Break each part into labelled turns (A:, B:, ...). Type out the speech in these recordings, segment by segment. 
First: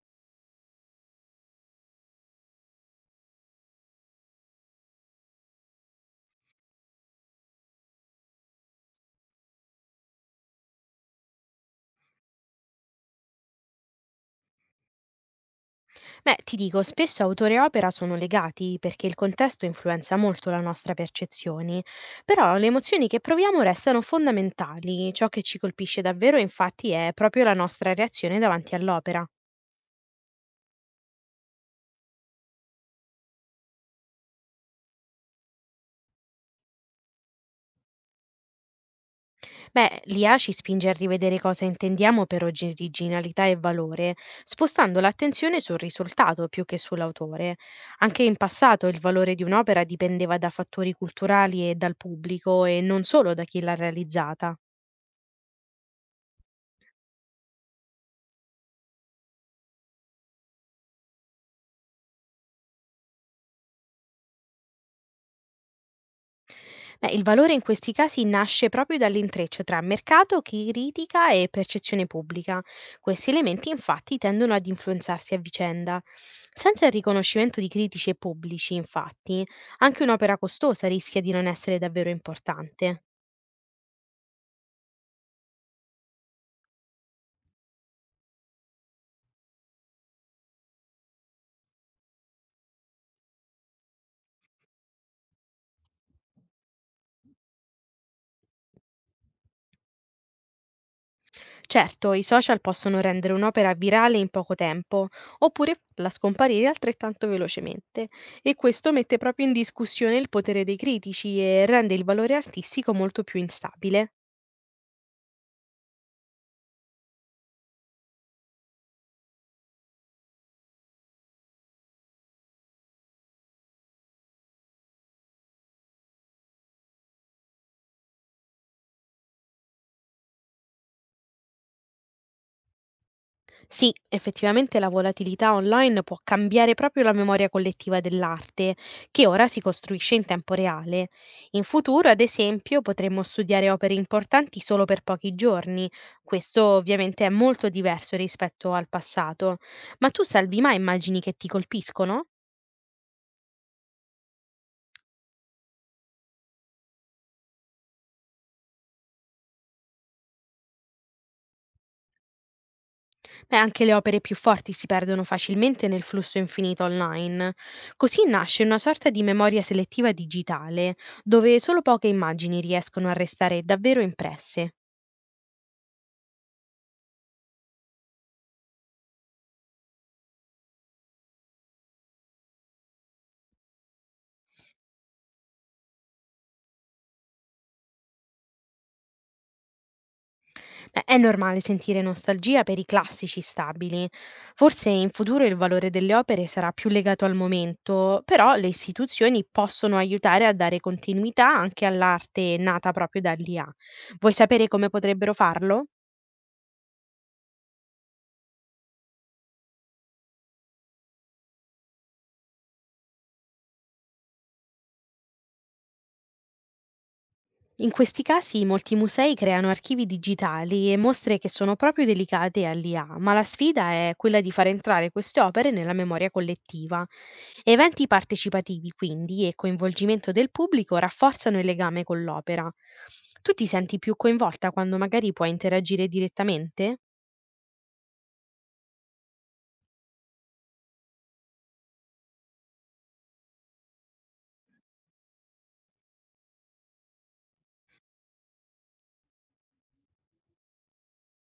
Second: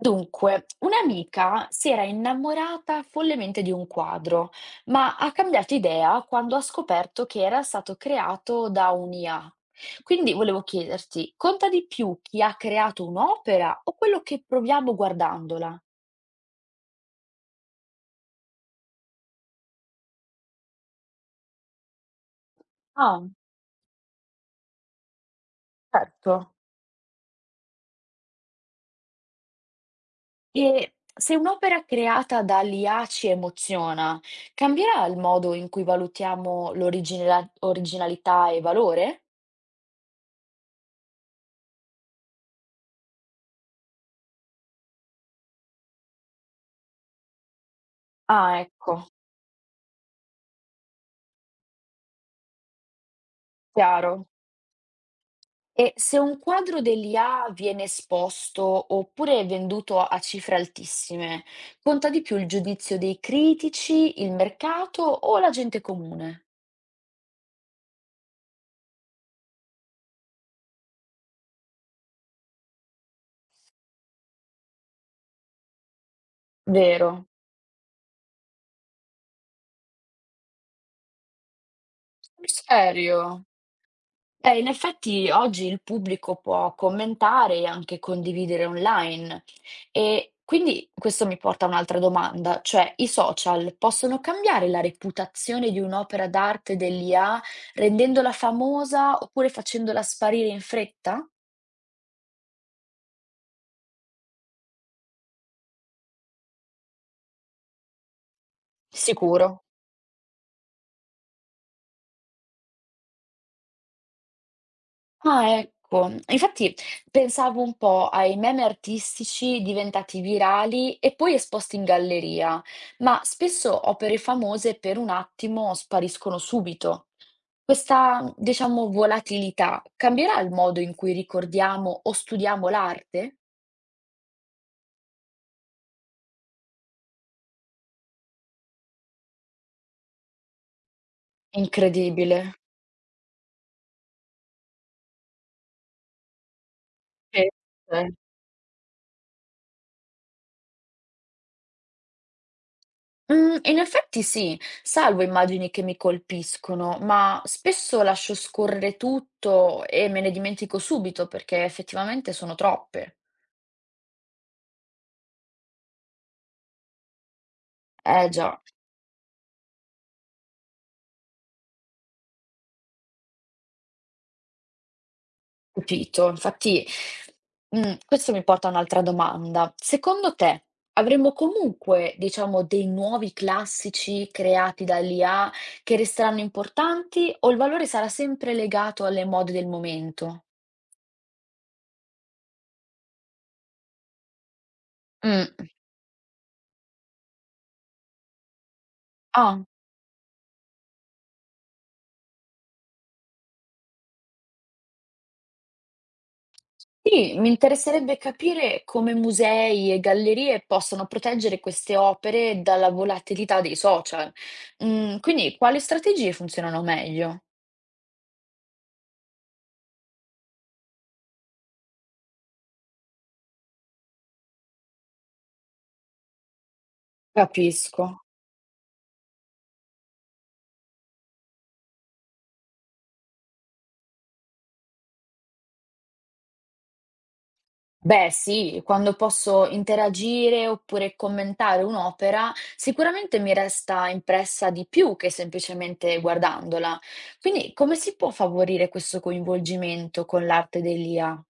A: Dunque, un'amica si era innamorata follemente di un quadro, ma ha cambiato idea quando ha scoperto che era stato creato da un'IA. Quindi volevo chiederti, conta di più chi ha creato un'opera o quello che proviamo guardandola?
B: Beh, ti dico, spesso autore e opera sono legati perché il contesto influenza molto la nostra percezione, però le emozioni che
A: Ah,
B: proviamo restano fondamentali, ciò che ci colpisce davvero
A: certo.
B: infatti è proprio la nostra reazione davanti all'opera.
A: E se un'opera creata dall'IA ci emoziona, cambierà il modo in cui valutiamo l'originalità e valore?
B: Beh, l'IA ci spinge a rivedere cosa intendiamo per originalità e valore, spostando l'attenzione sul risultato più che sull'autore. Anche in
A: Ah,
B: passato il
A: ecco,
B: valore di un'opera dipendeva da fattori culturali e dal pubblico e non solo da chi l'ha
A: chiaro.
B: realizzata.
A: E se un quadro dell'IA viene esposto oppure venduto a cifre altissime, conta di più il giudizio dei critici, il mercato o la gente comune?
B: Beh, il valore in questi casi nasce proprio dall'intreccio tra mercato, critica e percezione pubblica. Questi elementi infatti tendono ad influenzarsi a vicenda. Senza il
A: Vero?
B: riconoscimento di critici e pubblici, infatti, anche un'opera costosa rischia di non essere davvero
A: Sul
B: importante.
A: serio? In effetti oggi il pubblico può commentare e anche condividere online. E quindi questo mi porta a un'altra domanda, cioè i social possono cambiare la reputazione di un'opera d'arte dell'IA rendendola famosa oppure facendola sparire in fretta?
B: Certo, i social possono rendere un'opera virale in poco tempo, oppure farla scomparire altrettanto velocemente, e questo mette proprio in
A: Sicuro.
B: discussione il potere dei critici e rende il valore artistico molto più instabile.
A: Ah, ecco. Infatti pensavo un po' ai meme artistici diventati virali e poi esposti in galleria, ma spesso opere famose per un attimo spariscono subito. Questa, diciamo, volatilità cambierà il modo in cui ricordiamo o studiamo l'arte?
B: Sì, effettivamente la volatilità online può cambiare proprio la memoria collettiva dell'arte, che ora si costruisce in tempo reale. In futuro, ad
A: Incredibile.
B: esempio, potremmo studiare opere importanti solo per pochi giorni. Questo ovviamente è molto
A: Eh.
B: diverso rispetto al passato. Ma tu salvi mai immagini che ti colpiscono?
A: Mhmm, In effetti sì, salvo immagini che mi colpiscono, ma spesso lascio scorrere tutto e me ne dimentico subito perché effettivamente sono troppe.
B: E anche le opere più forti si perdono facilmente nel flusso infinito online. Così
A: Eh già,
B: nasce una sorta di memoria selettiva digitale, dove solo poche immagini riescono a restare davvero impresse.
A: capito. Infatti, questo mi porta a un'altra domanda. Secondo te avremo comunque, diciamo, dei nuovi classici creati dall'IA che resteranno importanti o il valore sarà sempre legato alle mode del momento?
B: Beh, è normale sentire nostalgia per i classici stabili. Forse in futuro il
A: Mh.
B: valore delle opere sarà più legato al momento, però le istituzioni
A: Ah.
B: possono aiutare a dare continuità anche all'arte nata proprio dall'IA. Vuoi sapere come potrebbero farlo?
A: Sì, mi interesserebbe capire come musei e gallerie possano proteggere queste opere dalla volatilità dei social. Mm, quindi quali strategie funzionano meglio?
B: In questi casi molti musei creano archivi digitali e mostre che sono proprio dedicate all'IA, ma la sfida è quella di far entrare queste opere nella memoria collettiva.
A: Capisco.
B: Eventi partecipativi, quindi, e coinvolgimento del pubblico rafforzano il legame con l'opera. Tu ti senti più coinvolta quando magari puoi interagire direttamente?
A: Beh, sì, quando posso interagire oppure commentare un'opera, sicuramente mi resta impressa di più che semplicemente guardandola. Quindi come si può favorire questo coinvolgimento con l'arte dell'IA?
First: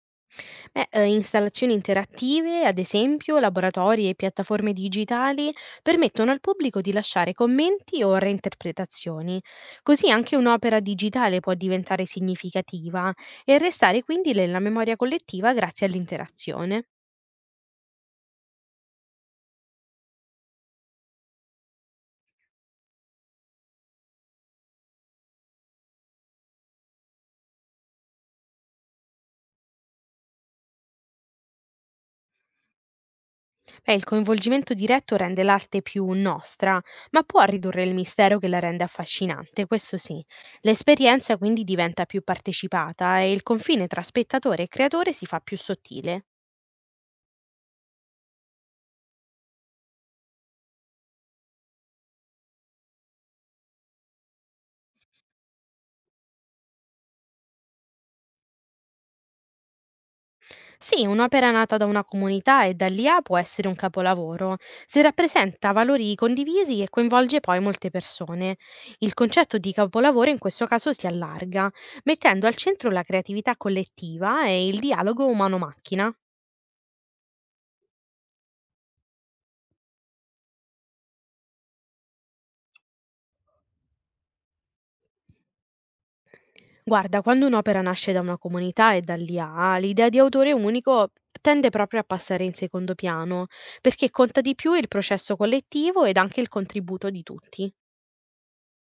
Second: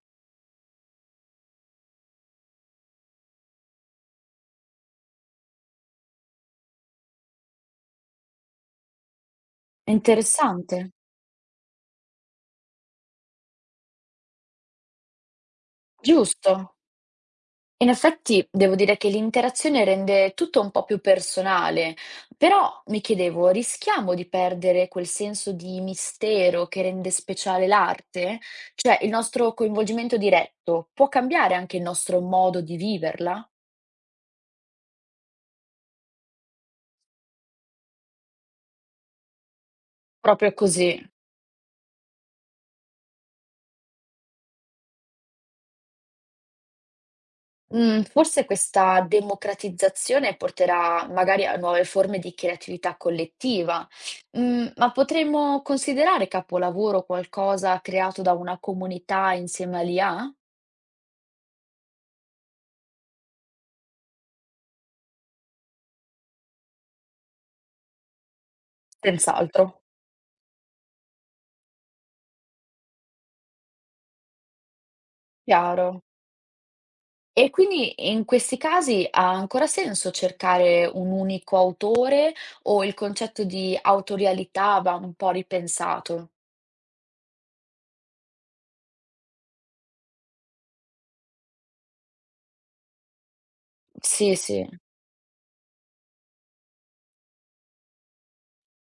B: Beh, installazioni interattive, ad esempio laboratori e piattaforme digitali, permettono al pubblico di lasciare commenti o reinterpretazioni.
A: È
B: Così anche un'opera
A: interessante,
B: digitale può diventare significativa e restare quindi nella memoria collettiva grazie
A: giusto?
B: all'interazione.
A: In effetti devo dire che l'interazione rende tutto un po' più personale, però mi chiedevo, rischiamo di perdere quel senso di mistero che rende speciale l'arte? Cioè, il nostro coinvolgimento diretto può cambiare anche il nostro modo di viverla?
B: Beh, il coinvolgimento diretto rende l'arte più nostra, ma può ridurre il mistero che la rende affascinante, questo sì.
A: Proprio così.
B: L'esperienza quindi diventa più partecipata e il confine tra spettatore e creatore si fa più sottile.
A: Mm, forse questa democratizzazione porterà magari a nuove forme di creatività collettiva. Mm, ma potremmo considerare capolavoro qualcosa creato da una comunità insieme all'IA?
B: Sì, un'opera nata da una comunità e dall'IA può essere un capolavoro, se rappresenta valori condivisi e coinvolge poi molte persone. Il concetto di
A: Senz'altro,
B: capolavoro in questo caso si allarga, mettendo al centro la creatività collettiva e il dialogo
A: chiaro.
B: umano-macchina.
A: E quindi in questi casi ha ancora senso cercare un unico autore o il concetto di autorialità va un po' ripensato?
B: Guarda, quando un'opera nasce da una comunità e dall'IA, l'idea di autore unico tende proprio a passare in secondo piano, perché
A: Sì,
B: conta di
A: sì,
B: più il processo collettivo ed anche il contributo di tutti.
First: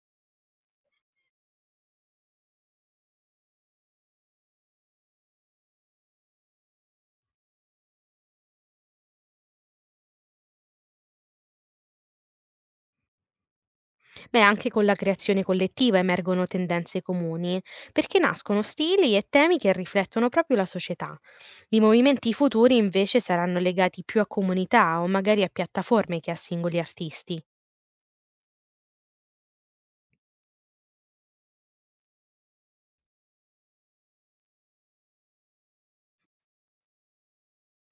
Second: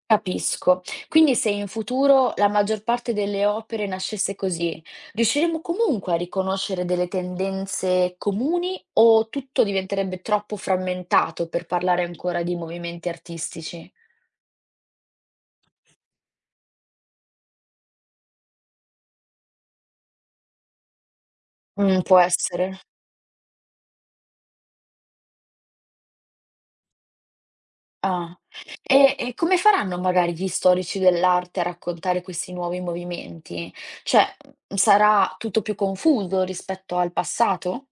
A: capisco. Quindi se in futuro la maggior parte delle opere nascesse così, riusciremo comunque a riconoscere delle tendenze comuni o tutto diventerebbe troppo frammentato per parlare ancora di movimenti artistici?
B: Beh, anche con la creazione collettiva emergono tendenze comuni, perché nascono stili e temi che riflettono proprio la società. I
A: Può
B: movimenti futuri
A: essere.
B: invece saranno legati più a comunità o magari a piattaforme che a singoli artisti.
A: Ah. E come faranno magari gli storici dell'arte a raccontare questi nuovi movimenti? Cioè, sarà tutto più confuso rispetto al passato?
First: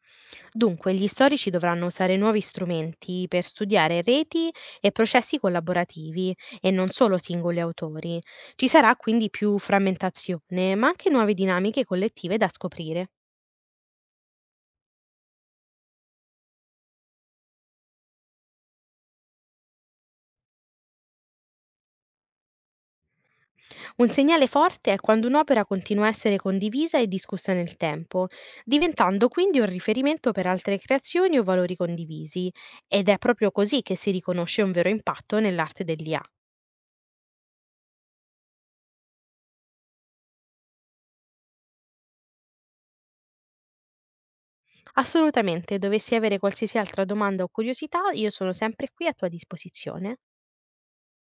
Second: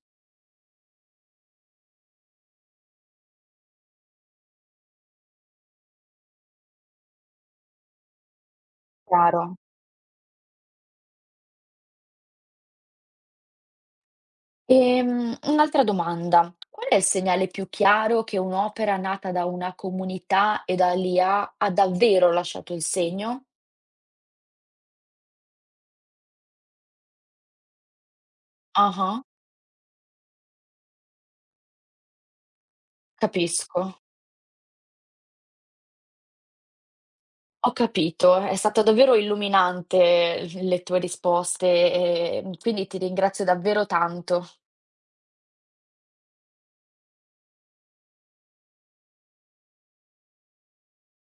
B: Dunque, gli storici dovranno usare nuovi strumenti per studiare reti e processi collaborativi e non solo singoli autori. Ci sarà quindi
A: Chiaro.
B: più frammentazione, ma anche nuove dinamiche collettive da scoprire.
A: Un'altra domanda: qual è il segnale più chiaro che un'opera nata da una comunità e da lì ha davvero lasciato il segno?
B: Un segnale forte è quando un'opera continua a essere condivisa e discussa nel tempo,
A: Ah-ah,
B: diventando quindi un riferimento per altre creazioni o valori condivisi, ed è proprio così che
A: capisco.
B: si riconosce un vero impatto nell'arte dell'IA.
A: Ho capito, è stata davvero illuminante l le tue risposte, quindi ti ringrazio davvero tanto.
B: Assolutamente, dovessi avere qualsiasi altra domanda o curiosità, io sono sempre qui a tua disposizione.